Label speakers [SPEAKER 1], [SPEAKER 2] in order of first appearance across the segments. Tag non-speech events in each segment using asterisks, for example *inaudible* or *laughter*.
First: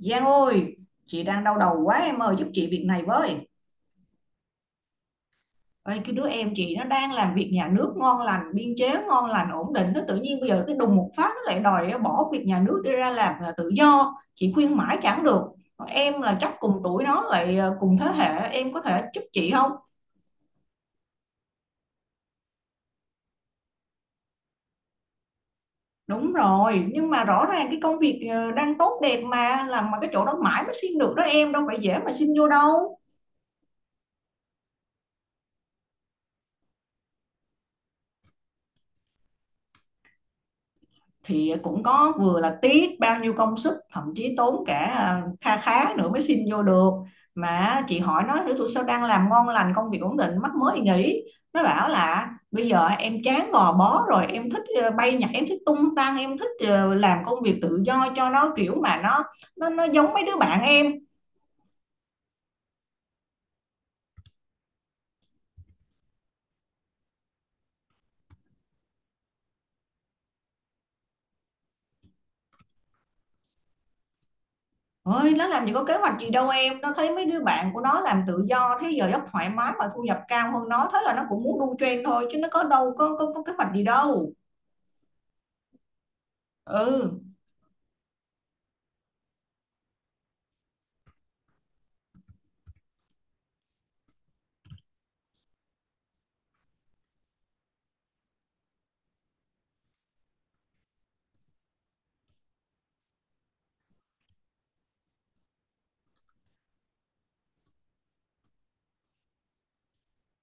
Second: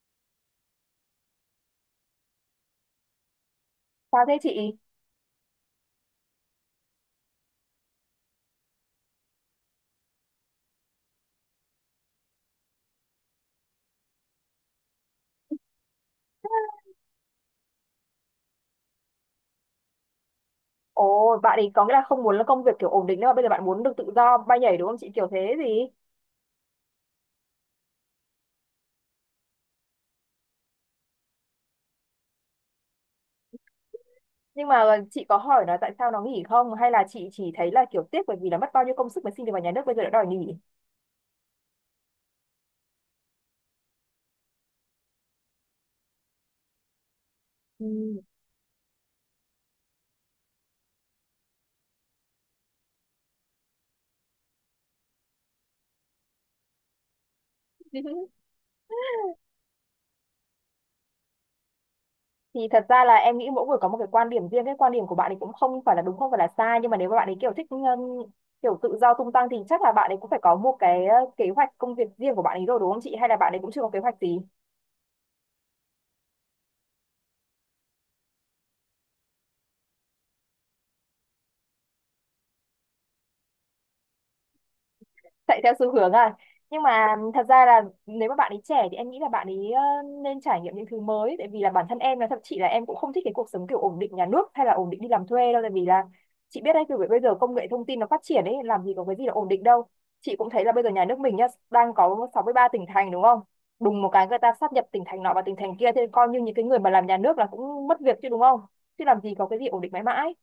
[SPEAKER 1] Giang ơi, chị đang đau đầu quá em ơi, giúp chị việc này với.
[SPEAKER 2] Sao thế chị?
[SPEAKER 1] Ê, cái đứa em chị nó đang làm việc nhà nước ngon lành, biên chế ngon lành, ổn định. Nó tự nhiên bây giờ cái đùng một phát nó lại đòi bỏ việc nhà nước đi ra làm là tự do. Chị khuyên mãi chẳng được. Em là chắc cùng tuổi nó lại cùng thế hệ, em có thể giúp chị không?
[SPEAKER 2] Ồ, bạn ấy có nghĩa là không muốn là công việc kiểu ổn định nữa mà bây giờ bạn muốn được tự do bay nhảy đúng không chị? Kiểu thế gì?
[SPEAKER 1] Đúng rồi, nhưng mà rõ ràng cái công việc đang tốt đẹp mà, làm mà cái chỗ đó mãi mới xin được đó em, đâu phải dễ mà xin vô đâu.
[SPEAKER 2] Nhưng mà chị có hỏi nó tại sao nó nghỉ không? Hay là chị chỉ thấy là kiểu tiếc bởi vì là mất bao nhiêu công sức mới xin được vào nhà nước bây giờ đã đòi nghỉ?
[SPEAKER 1] Thì cũng có vừa là tiếc bao nhiêu công sức thậm chí tốn cả kha khá nữa mới xin vô được, mà chị
[SPEAKER 2] Ừ.
[SPEAKER 1] hỏi nó thử tụi sao đang làm ngon lành công việc ổn định mắc mới nghỉ. Nó bảo là bây giờ em chán gò bó rồi, em thích bay nhảy, em thích tung tăng, em thích làm công việc tự do cho
[SPEAKER 2] *laughs*
[SPEAKER 1] nó kiểu mà nó giống mấy đứa bạn em.
[SPEAKER 2] Thì thật ra là em nghĩ mỗi người có một cái quan điểm riêng, cái quan điểm của bạn ấy cũng không phải là đúng không phải là sai nhưng mà nếu mà bạn ấy kiểu thích kiểu tự do tung tăng thì chắc là bạn ấy cũng phải có một cái kế hoạch công việc riêng của bạn ấy rồi đúng không chị? Hay là bạn ấy cũng chưa có kế hoạch gì?
[SPEAKER 1] Ơi, nó làm gì có kế hoạch gì đâu em, nó thấy mấy đứa bạn của nó làm tự do thế giờ giấc thoải mái và thu nhập cao hơn nó, thế là nó cũng muốn đu trend thôi, chứ nó có đâu có kế hoạch gì đâu.
[SPEAKER 2] Chạy theo xu hướng à. Nhưng mà
[SPEAKER 1] Ừ,
[SPEAKER 2] thật ra là nếu mà bạn ấy trẻ thì em nghĩ là bạn ấy nên trải nghiệm những thứ mới tại vì là bản thân em là thậm chí là em cũng không thích cái cuộc sống kiểu ổn định nhà nước hay là ổn định đi làm thuê đâu tại vì là chị biết đấy kiểu bây giờ công nghệ thông tin nó phát triển ấy làm gì có cái gì là ổn định đâu. Chị cũng thấy là bây giờ nhà nước mình nhá đang có 63 tỉnh thành đúng không, đùng một cái người ta sáp nhập tỉnh thành nọ và tỉnh thành kia thế coi như những cái người mà làm nhà nước là cũng mất việc chứ đúng không, chứ làm gì có cái gì ổn định mãi mãi.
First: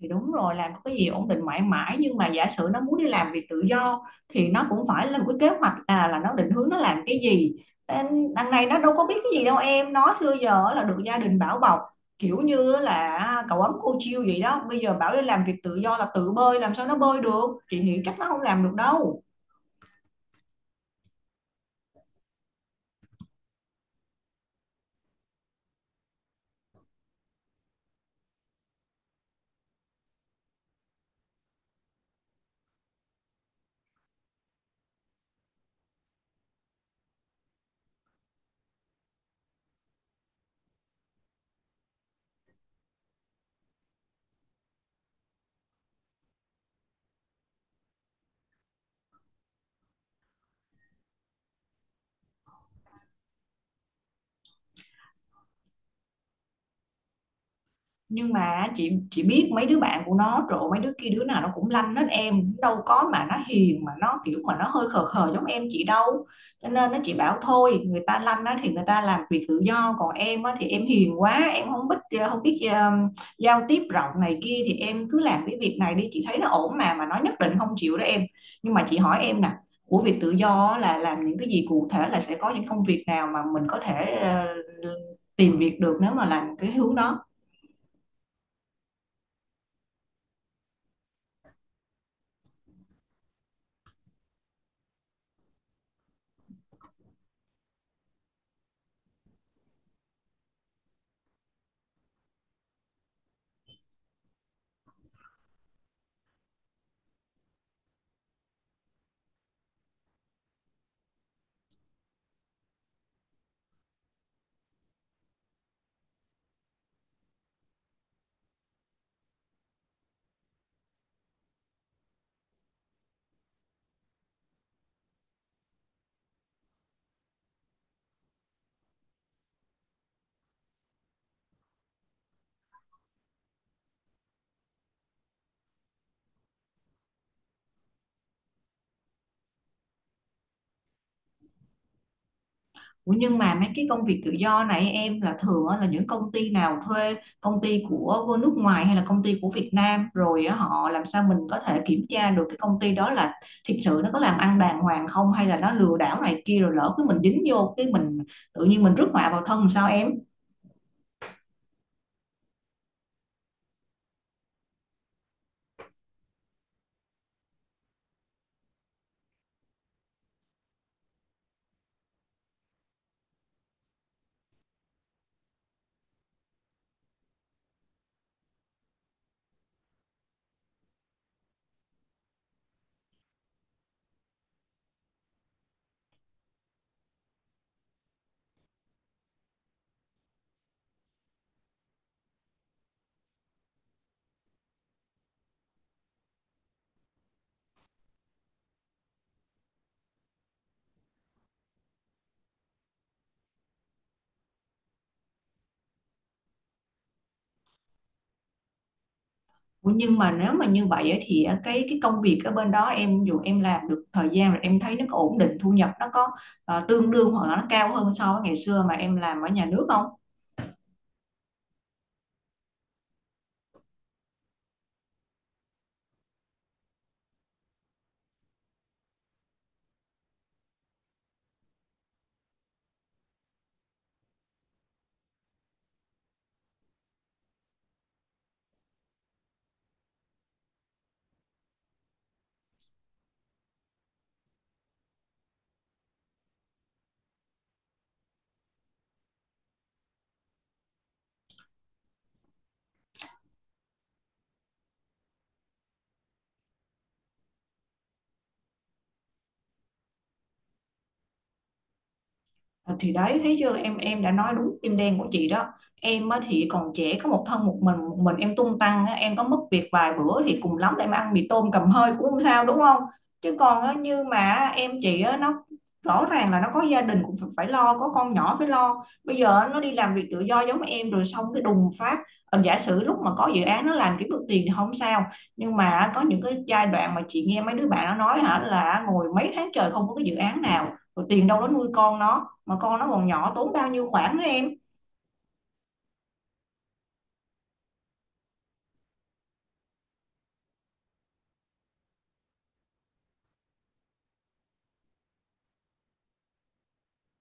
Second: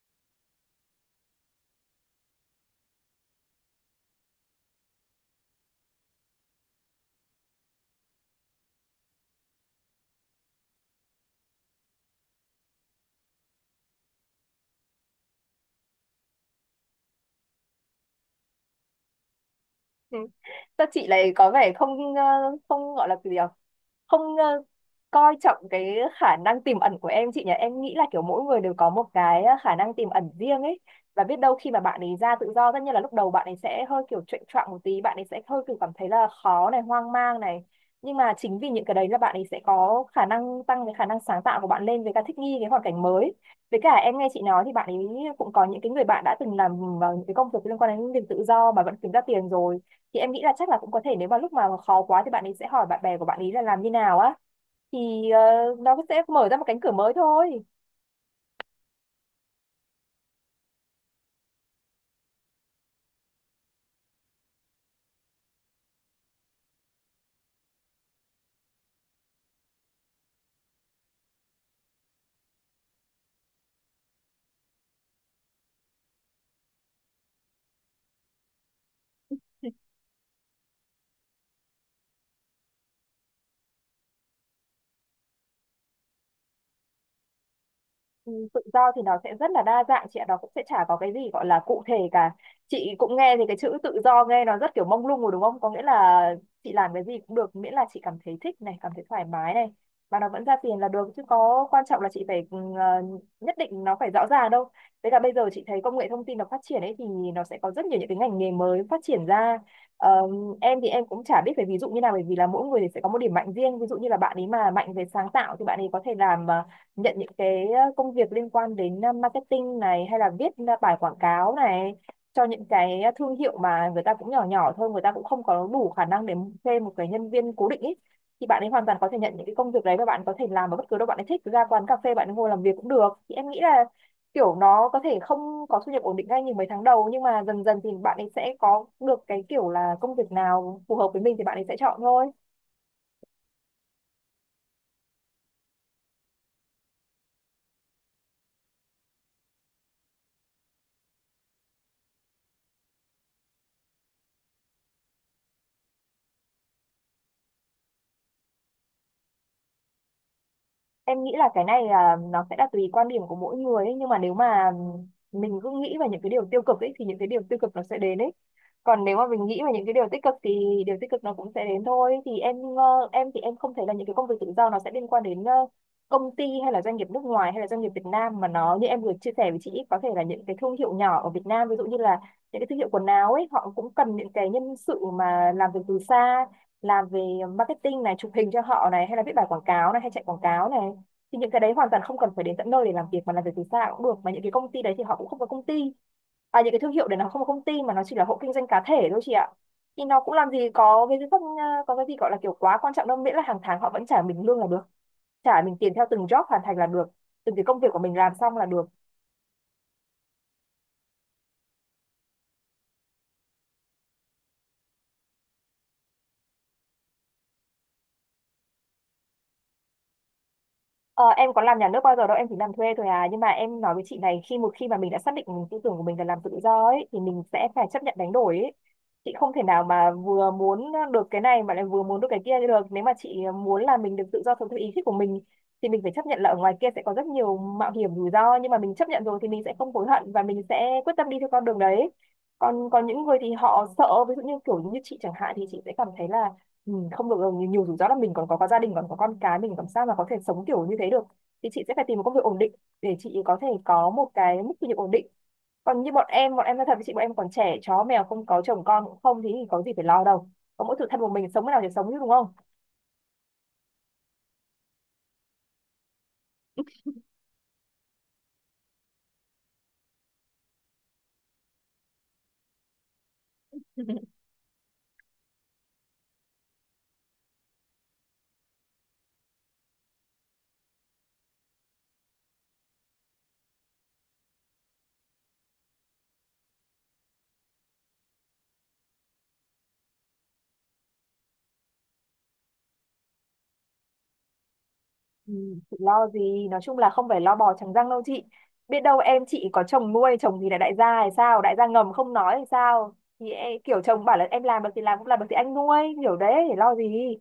[SPEAKER 1] thì đúng rồi, làm có cái gì ổn định mãi mãi, nhưng mà giả sử nó muốn đi làm việc tự do thì nó cũng phải lên một cái kế hoạch, à, là nó định hướng nó làm cái gì. Nên đằng này nó đâu có biết cái gì đâu em, nó xưa giờ là được gia đình bảo bọc, kiểu như là cậu ấm cô chiêu vậy đó, bây giờ bảo đi làm việc tự do là tự bơi, làm sao nó bơi được, chị nghĩ chắc nó không làm được đâu.
[SPEAKER 2] Ừ. Sao chị lại có vẻ không không gọi là cái gì nhỉ? Không ờ, coi trọng cái khả năng tiềm ẩn của em chị nhỉ? Em nghĩ là kiểu mỗi người đều có một cái khả năng tiềm ẩn riêng ấy, và biết đâu khi mà bạn ấy ra tự do tất nhiên là lúc đầu bạn ấy sẽ hơi kiểu chệch choạng một tí, bạn ấy sẽ hơi kiểu cảm thấy là khó này, hoang mang này. Nhưng mà chính vì những cái đấy là bạn ấy sẽ có khả năng tăng cái khả năng sáng tạo của bạn lên với cả thích nghi cái hoàn cảnh mới. Với cả em nghe chị nói thì bạn ấy cũng có những cái người bạn đã từng làm vào những cái công việc liên quan đến việc tự do mà vẫn kiếm ra tiền rồi thì em nghĩ là chắc là cũng có thể nếu mà lúc mà khó quá thì bạn ấy sẽ hỏi bạn bè của bạn ấy là làm như nào á thì ờ, nó sẽ mở ra một cánh cửa mới thôi.
[SPEAKER 1] Nhưng mà chị biết mấy đứa bạn của nó, trộn mấy đứa kia đứa nào nó cũng lanh hết em, đâu có mà nó hiền, mà nó kiểu mà nó hơi khờ khờ giống em chị đâu. Cho nên nó, chị bảo thôi, người ta lanh á thì người ta làm việc tự do, còn em á thì em hiền quá, em không biết không biết giao tiếp rộng này kia, thì em cứ làm cái việc này đi, chị thấy nó ổn mà nó nhất định không chịu đó em. Nhưng mà chị hỏi em nè, của việc tự do á là làm những cái gì, cụ thể là sẽ có những công việc nào mà mình có thể tìm việc được nếu mà làm cái hướng đó.
[SPEAKER 2] Ừ, tự do thì nó sẽ rất là đa dạng chị ạ, nó cũng sẽ chả có cái gì gọi là cụ thể cả. Chị cũng nghe thì cái chữ tự do nghe nó rất kiểu mông lung rồi đúng không? Có nghĩa là chị làm cái gì cũng được, miễn là chị cảm thấy thích này, cảm thấy thoải mái này và nó vẫn ra tiền là được chứ có quan trọng là chị phải nhất định nó phải rõ ràng đâu. Với cả bây giờ chị thấy công nghệ thông tin nó phát triển ấy thì nó sẽ có rất nhiều những cái ngành nghề mới phát triển ra. Ờ, em thì em cũng chả biết phải ví dụ như nào bởi vì là mỗi người thì sẽ có một điểm mạnh riêng. Ví dụ như là bạn ấy mà mạnh về sáng tạo thì bạn ấy có thể làm nhận những cái công việc liên quan đến marketing này hay là viết bài quảng cáo này cho những cái thương hiệu mà người ta cũng nhỏ nhỏ thôi người ta cũng không có đủ khả năng để thuê một cái nhân viên cố định ý, thì bạn ấy hoàn toàn có thể nhận những cái công việc đấy và bạn có thể làm ở bất cứ đâu bạn ấy thích, ra quán cà phê bạn ấy ngồi làm việc cũng được thì em nghĩ là kiểu nó có thể không có thu nhập ổn định ngay những mấy tháng đầu nhưng mà dần dần thì bạn ấy sẽ có được cái kiểu là công việc nào phù hợp với mình thì bạn ấy sẽ chọn thôi.
[SPEAKER 1] Ủa nhưng mà mấy cái công việc tự do này em, là thường á, là những công ty nào thuê, công ty của nước ngoài hay là công ty của Việt Nam rồi á, họ làm sao mình có thể kiểm tra được cái công ty đó là thực sự nó có làm ăn đàng hoàng không, hay là nó lừa đảo này kia, rồi lỡ cứ mình dính vô cái mình tự nhiên mình rước họa vào thân sao em.
[SPEAKER 2] Em nghĩ là cái này là nó sẽ là tùy quan điểm của mỗi người ấy. Nhưng mà nếu mà mình cứ nghĩ về những cái điều tiêu cực ấy thì những cái điều tiêu cực nó sẽ đến ấy, còn nếu mà mình nghĩ về những cái điều tích cực thì điều tích cực nó cũng sẽ đến thôi. Thì em thì em không thấy là những cái công việc tự do nó sẽ liên quan đến công ty hay là doanh nghiệp nước ngoài hay là doanh nghiệp Việt Nam mà nó như em vừa chia sẻ với chị ấy, có thể là những cái thương hiệu nhỏ ở Việt Nam, ví dụ như là những cái thương hiệu quần áo ấy họ cũng cần những cái nhân sự mà làm việc từ xa, làm về marketing này, chụp hình cho họ này hay là viết bài quảng cáo này hay chạy quảng cáo này, thì những cái đấy hoàn toàn không cần phải đến tận nơi để làm việc mà làm việc từ xa cũng được, mà những cái công ty đấy thì họ cũng không có công ty, à những cái thương hiệu đấy nó không có công ty mà nó chỉ là hộ kinh doanh cá thể thôi chị ạ, thì nó cũng làm gì có cái gì không có cái gì gọi là kiểu quá quan trọng đâu, miễn là hàng tháng họ vẫn trả mình lương là được, trả mình tiền theo từng job hoàn thành là được, từng cái công việc của mình làm xong là được.
[SPEAKER 1] Ủa nhưng mà nếu mà như vậy á, thì á, cái công việc ở bên đó em, dù em làm được thời gian rồi em thấy nó có ổn định thu nhập, nó có tương đương hoặc là nó cao hơn so với ngày xưa mà em làm ở nhà nước không.
[SPEAKER 2] Ờ, em có làm nhà nước bao giờ đâu, em chỉ làm thuê thôi à. Nhưng mà em nói với chị này, khi một khi mà mình đã xác định tư tưởng của mình là làm tự do ấy, thì mình sẽ phải chấp nhận đánh đổi ấy. Chị không thể nào mà vừa muốn được cái này mà lại vừa muốn được cái kia được. Nếu mà chị muốn là mình được tự do sống theo ý thích của mình, thì mình phải chấp nhận là ở ngoài kia sẽ có rất nhiều mạo hiểm rủi ro. Nhưng mà mình chấp nhận rồi thì mình sẽ không hối hận và mình sẽ quyết tâm đi theo con đường đấy. Còn còn những người thì họ sợ, ví dụ như kiểu như chị chẳng hạn thì chị sẽ cảm thấy là ừ, không được rồi, nhiều rủi ro lắm, mình còn có gia đình còn có con cái, mình làm sao mà có thể sống kiểu như thế được, thì chị sẽ phải tìm một công việc ổn định để chị có thể có một cái mức thu nhập ổn định. Còn như bọn em nói thật với chị, bọn em còn trẻ chó mèo, không có chồng con cũng không thì có gì phải lo đâu, có mỗi tự thân một mình sống thế nào thì sống chứ đúng không.
[SPEAKER 1] Ờ, thì đấy thấy chưa em đã nói đúng tim đen của chị đó. Em á, thì còn trẻ có một thân một mình, một mình em tung tăng á, em có mất việc vài bữa thì cùng lắm là em ăn mì tôm cầm hơi cũng không sao đúng không. Chứ còn á, như
[SPEAKER 2] *laughs*
[SPEAKER 1] mà em chị á, nó rõ ràng là nó có gia đình cũng phải lo, có con nhỏ phải lo, bây giờ á, nó đi làm việc tự do giống em rồi xong cái đùng phát, giả sử lúc mà có dự án nó làm kiếm được tiền thì không sao, nhưng mà có những cái giai đoạn mà chị nghe mấy đứa bạn nó nói hả là ngồi mấy tháng trời không có cái dự án nào, rồi tiền đâu nó nuôi con nó, mà con nó còn nhỏ tốn bao nhiêu khoản nữa em.
[SPEAKER 2] Ừ, chị lo gì, nói chung là không phải lo bò trắng răng đâu chị, biết đâu em chị có chồng nuôi, chồng thì là đại gia hay sao, đại gia ngầm không nói hay sao, thì kiểu chồng bảo là em làm được thì làm, cũng làm được thì anh nuôi, hiểu đấy thì lo gì.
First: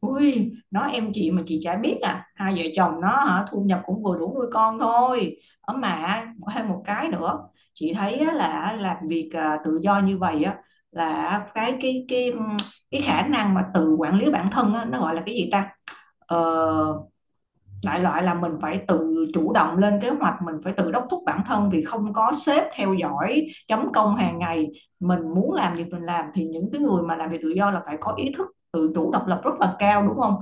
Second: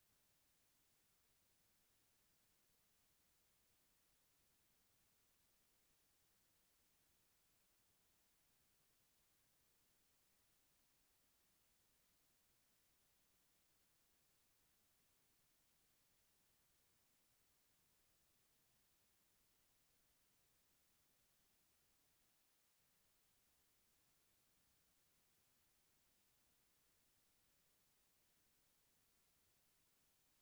[SPEAKER 1] Ui, nói em chị mà chị chả biết à, hai vợ chồng nó hả thu nhập cũng vừa đủ nuôi con thôi, ở mà có thêm một cái nữa. Chị thấy á, là làm việc à, tự do như vậy á, là cái cái khả năng mà tự quản lý bản thân á, nó gọi là cái gì ta, ờ, đại loại là mình phải tự chủ động lên kế hoạch, mình phải tự đốc thúc bản thân vì không có sếp theo dõi chấm công hàng ngày, mình muốn làm gì mình làm, thì những cái người mà làm việc tự do là phải có ý thức tự chủ độc lập rất là cao đúng không,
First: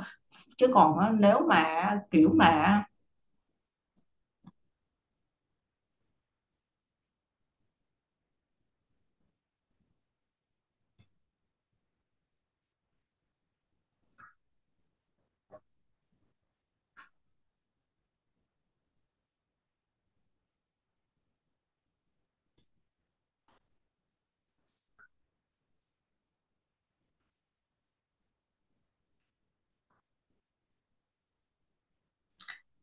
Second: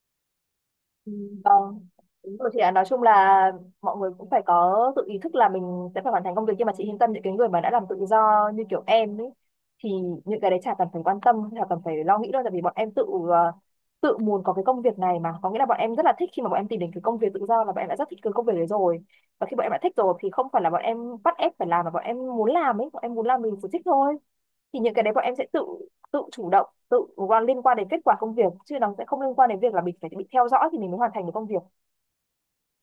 [SPEAKER 1] chứ
[SPEAKER 2] Ừ,
[SPEAKER 1] còn nếu
[SPEAKER 2] vâng,
[SPEAKER 1] mà kiểu
[SPEAKER 2] đúng rồi chị ạ.
[SPEAKER 1] mà.
[SPEAKER 2] Nói chung là mọi người cũng phải có tự ý thức là mình sẽ phải hoàn thành công việc, nhưng mà chị yên tâm, những cái người mà đã làm tự do như kiểu em ấy thì những cái đấy chả cần phải quan tâm, chả cần phải lo nghĩ đâu, tại vì bọn em tự muốn có cái công việc này mà, có nghĩa là bọn em rất là thích, khi mà bọn em tìm đến cái công việc tự do là bọn em đã rất thích cái công việc đấy rồi. Và khi bọn em đã thích rồi thì không phải là bọn em bắt ép phải làm mà bọn em muốn làm ấy, bọn em muốn làm mình sẽ thích thôi. Thì những cái đấy bọn em sẽ tự tự chủ động, tự liên quan đến kết quả công việc, chứ nó sẽ không liên quan đến việc là mình phải bị theo dõi thì mình mới hoàn thành được công việc.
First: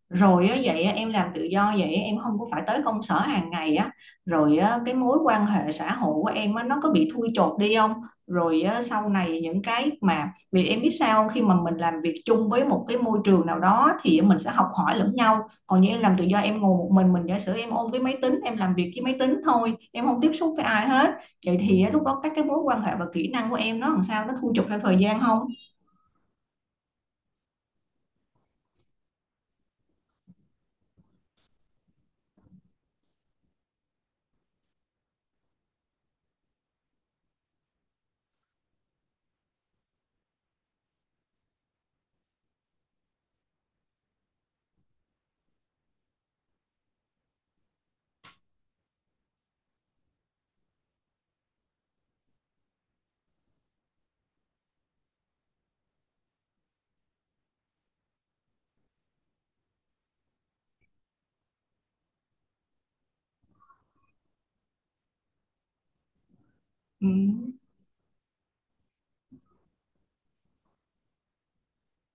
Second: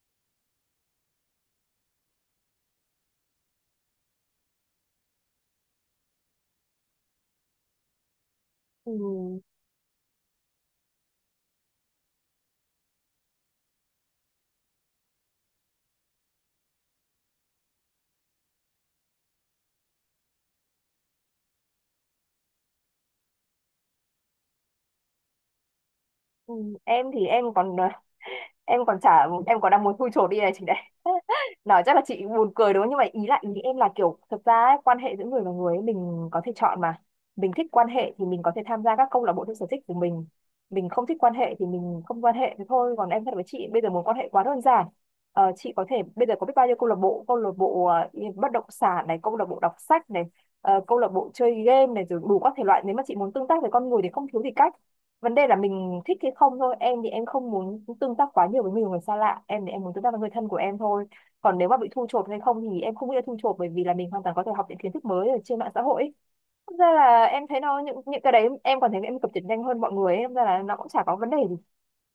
[SPEAKER 1] Rồi á, vậy á, em làm tự do vậy á, em không có phải tới công sở hàng ngày á, rồi á, cái mối quan hệ xã hội của em á, nó có bị thui chột đi không, rồi á,
[SPEAKER 2] Ừ,
[SPEAKER 1] sau này những cái mà, vì em biết sao không? Khi mà mình làm việc chung với một cái môi trường nào đó thì mình sẽ học hỏi lẫn nhau, còn như em làm tự do em ngồi một mình giả sử em ôm cái máy tính em làm việc với máy tính thôi, em không tiếp xúc với ai hết, vậy thì á, lúc đó các cái mối quan hệ và kỹ năng của em nó làm sao, nó thui chột theo thời gian không.
[SPEAKER 2] ừ, em thì em còn em còn chả, em còn đang muốn thui chột đi này chị đấy. *laughs* Nói chắc là chị buồn cười đúng không, nhưng mà ý em là kiểu thực ra ấy, quan hệ giữa người và người ấy, mình có thể chọn mà. Mình thích quan hệ thì mình có thể tham gia các câu lạc bộ theo sở thích của mình không thích quan hệ thì mình không quan hệ, thế thôi. Còn em thật với chị, bây giờ muốn quan hệ quá đơn giản. Ờ, chị có thể bây giờ có biết bao nhiêu câu lạc bộ, bất động sản này, câu lạc bộ đọc sách này, câu lạc bộ chơi game này, rồi đủ các thể loại. Nếu mà chị muốn tương tác với con người thì không thiếu gì cách, vấn đề là mình thích hay không thôi. Em thì em không muốn tương tác quá nhiều với nhiều người xa lạ, em thì em muốn tương tác với người thân của em thôi. Còn nếu mà bị thu chột hay không thì em không nghĩ là thu chột, bởi vì là mình hoàn toàn có thể học những kiến thức mới ở trên mạng xã hội ấy. Thật ra
[SPEAKER 1] Ừ.
[SPEAKER 2] là em thấy nó, những cái đấy em còn thấy em cập nhật nhanh hơn mọi người ấy. Thật ra là nó cũng chả có vấn đề gì.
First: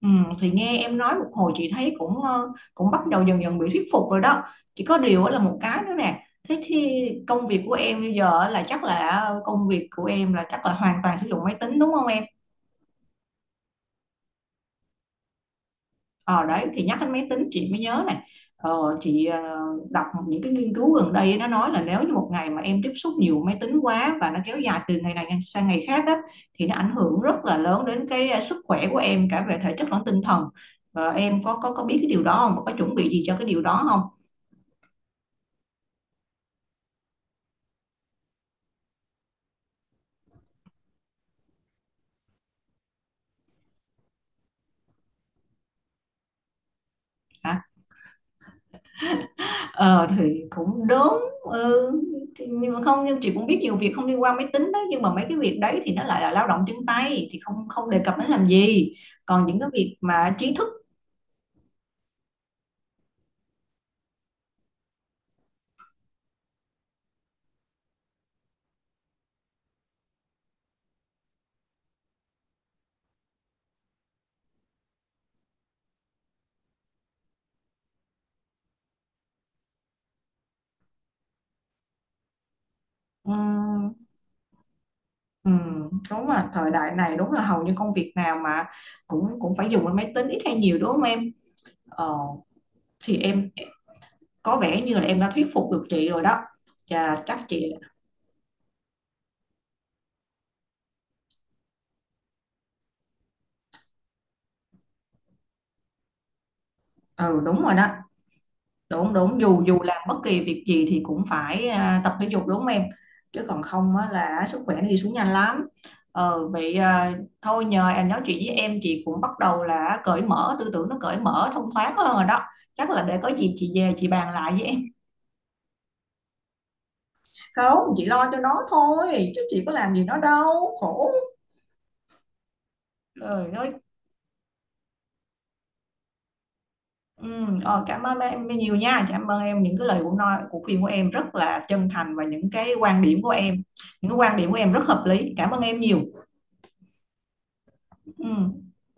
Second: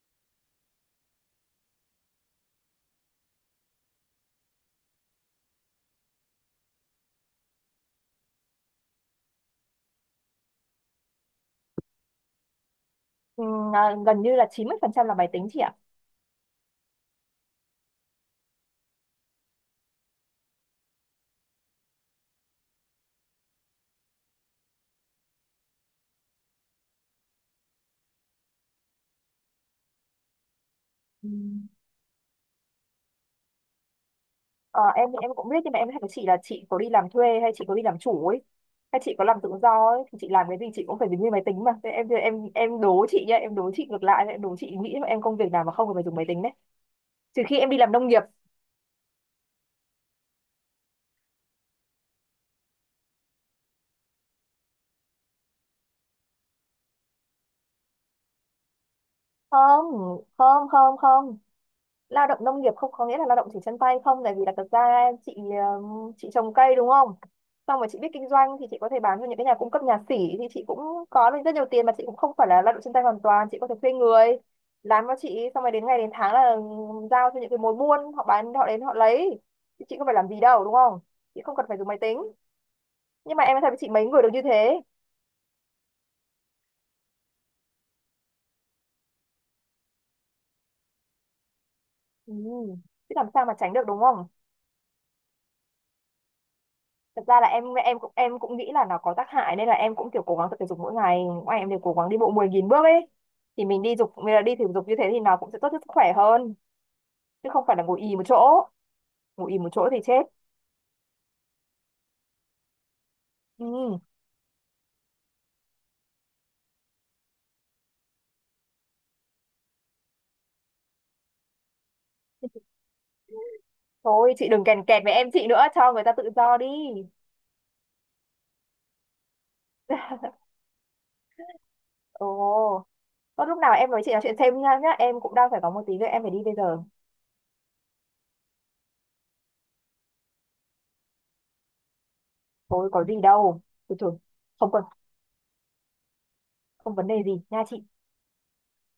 [SPEAKER 1] Ừ, thì nghe em nói một hồi chị thấy cũng cũng bắt đầu dần dần bị thuyết phục rồi đó, chỉ có điều á là một cái nữa nè, thế thì công việc của em bây giờ á là chắc là công việc của em là chắc là hoàn toàn sử dụng máy tính đúng không em.
[SPEAKER 2] À, gần như là 90% là máy tính chị ạ.
[SPEAKER 1] Ờ đấy thì nhắc đến máy tính chị mới nhớ này, chị đọc những cái nghiên cứu gần đây nó nói là nếu như một ngày mà em tiếp xúc nhiều máy tính quá và nó kéo dài từ ngày này sang ngày khác á, thì nó ảnh hưởng rất là lớn đến cái sức khỏe của em cả về thể chất lẫn tinh thần. Ờ,
[SPEAKER 2] Ừ.
[SPEAKER 1] em có biết cái điều đó không, có chuẩn bị gì cho cái điều đó không.
[SPEAKER 2] Ờ, em thì em cũng biết, nhưng mà em hỏi chị là chị có đi làm thuê hay chị có đi làm chủ ấy, hay chị có làm tự do ấy, thì chị làm cái gì chị cũng phải dùng như máy tính mà. Thế em đố chị nhá, em đố chị ngược lại, em đố chị nghĩ em công việc nào mà không cần phải dùng máy tính đấy, trừ
[SPEAKER 1] Hả,
[SPEAKER 2] khi em đi làm nông nghiệp.
[SPEAKER 1] ờ thì cũng đúng. Ừ. Thì- nhưng mà không, nhưng chị cũng biết nhiều việc không liên quan máy tính đó, nhưng mà mấy cái việc đấy thì nó lại là lao động chân tay thì không không đề cập đến làm gì, còn những cái
[SPEAKER 2] Không,
[SPEAKER 1] việc mà trí thức.
[SPEAKER 2] không không không, lao động nông nghiệp không có nghĩa là lao động chỉ chân tay không, tại vì là thật ra chị, chị trồng cây đúng không, xong rồi chị biết kinh doanh thì chị có thể bán cho những cái nhà cung cấp, nhà xỉ, thì chị cũng có được rất nhiều tiền, mà chị cũng không phải là lao động chân tay hoàn toàn, chị có thể thuê người làm cho chị, xong rồi đến ngày đến tháng là giao cho những cái mối buôn, họ bán, họ đến họ lấy, thì chị không phải làm gì đâu đúng không, chị không cần phải dùng máy tính. Nhưng mà em nói thật với chị,
[SPEAKER 1] Ừ,
[SPEAKER 2] mấy người được như thế.
[SPEAKER 1] ừ, đúng là thời đại này đúng là hầu như công việc nào mà cũng cũng phải dùng đến máy tính ít hay nhiều đúng không em? Ờ,
[SPEAKER 2] Ừ. Chứ
[SPEAKER 1] thì
[SPEAKER 2] làm sao
[SPEAKER 1] em
[SPEAKER 2] mà tránh được đúng không.
[SPEAKER 1] có vẻ như là em đã thuyết phục được chị rồi đó. Chà,
[SPEAKER 2] Thật
[SPEAKER 1] chắc
[SPEAKER 2] ra là
[SPEAKER 1] chị.
[SPEAKER 2] em cũng nghĩ là nó có tác hại, nên là em cũng kiểu cố gắng tập thể dục mỗi ngày, ngoài em đều cố gắng đi bộ 10.000 bước ấy, thì mình đi dục mình là đi thể dục như thế thì nó cũng sẽ tốt cho sức khỏe hơn,
[SPEAKER 1] Ừ
[SPEAKER 2] chứ
[SPEAKER 1] đúng
[SPEAKER 2] không
[SPEAKER 1] rồi
[SPEAKER 2] phải là
[SPEAKER 1] đó.
[SPEAKER 2] ngồi ì một chỗ.
[SPEAKER 1] Đúng đúng,
[SPEAKER 2] Ngồi ì
[SPEAKER 1] dù
[SPEAKER 2] một
[SPEAKER 1] dù
[SPEAKER 2] chỗ thì
[SPEAKER 1] làm bất
[SPEAKER 2] chết.
[SPEAKER 1] kỳ việc gì thì cũng phải tập thể dục đúng không em? Chứ còn không
[SPEAKER 2] Ừ.
[SPEAKER 1] á, là sức khỏe nó đi xuống nhanh lắm. Ờ vậy à, thôi nhờ em nói chuyện với em chị cũng bắt đầu là cởi mở tư tưởng, nó cởi mở thông thoáng hơn rồi đó. Chắc là để có gì chị về chị bàn
[SPEAKER 2] Thôi chị
[SPEAKER 1] lại với
[SPEAKER 2] đừng
[SPEAKER 1] em.
[SPEAKER 2] kèn kẹt với em, chị nữa cho người ta tự do đi.
[SPEAKER 1] Không, chị lo cho nó thôi chứ chị có làm gì nó đâu, khổ.
[SPEAKER 2] Ồ, có
[SPEAKER 1] Trời
[SPEAKER 2] lúc
[SPEAKER 1] ơi.
[SPEAKER 2] nào em nói chị nói chuyện thêm nha nhá, em cũng đang phải có một tí việc em phải đi bây giờ.
[SPEAKER 1] ừ, Cảm ơn em nhiều nha, cảm ơn em những cái lời của nói của khuyên của em rất là chân thành, và những cái
[SPEAKER 2] Thôi
[SPEAKER 1] quan
[SPEAKER 2] có gì
[SPEAKER 1] điểm của em,
[SPEAKER 2] đâu. Thôi
[SPEAKER 1] những cái
[SPEAKER 2] thôi.
[SPEAKER 1] quan điểm của em
[SPEAKER 2] Không cần.
[SPEAKER 1] rất hợp lý, cảm ơn em nhiều.
[SPEAKER 2] Không vấn đề gì nha chị.
[SPEAKER 1] Ừ.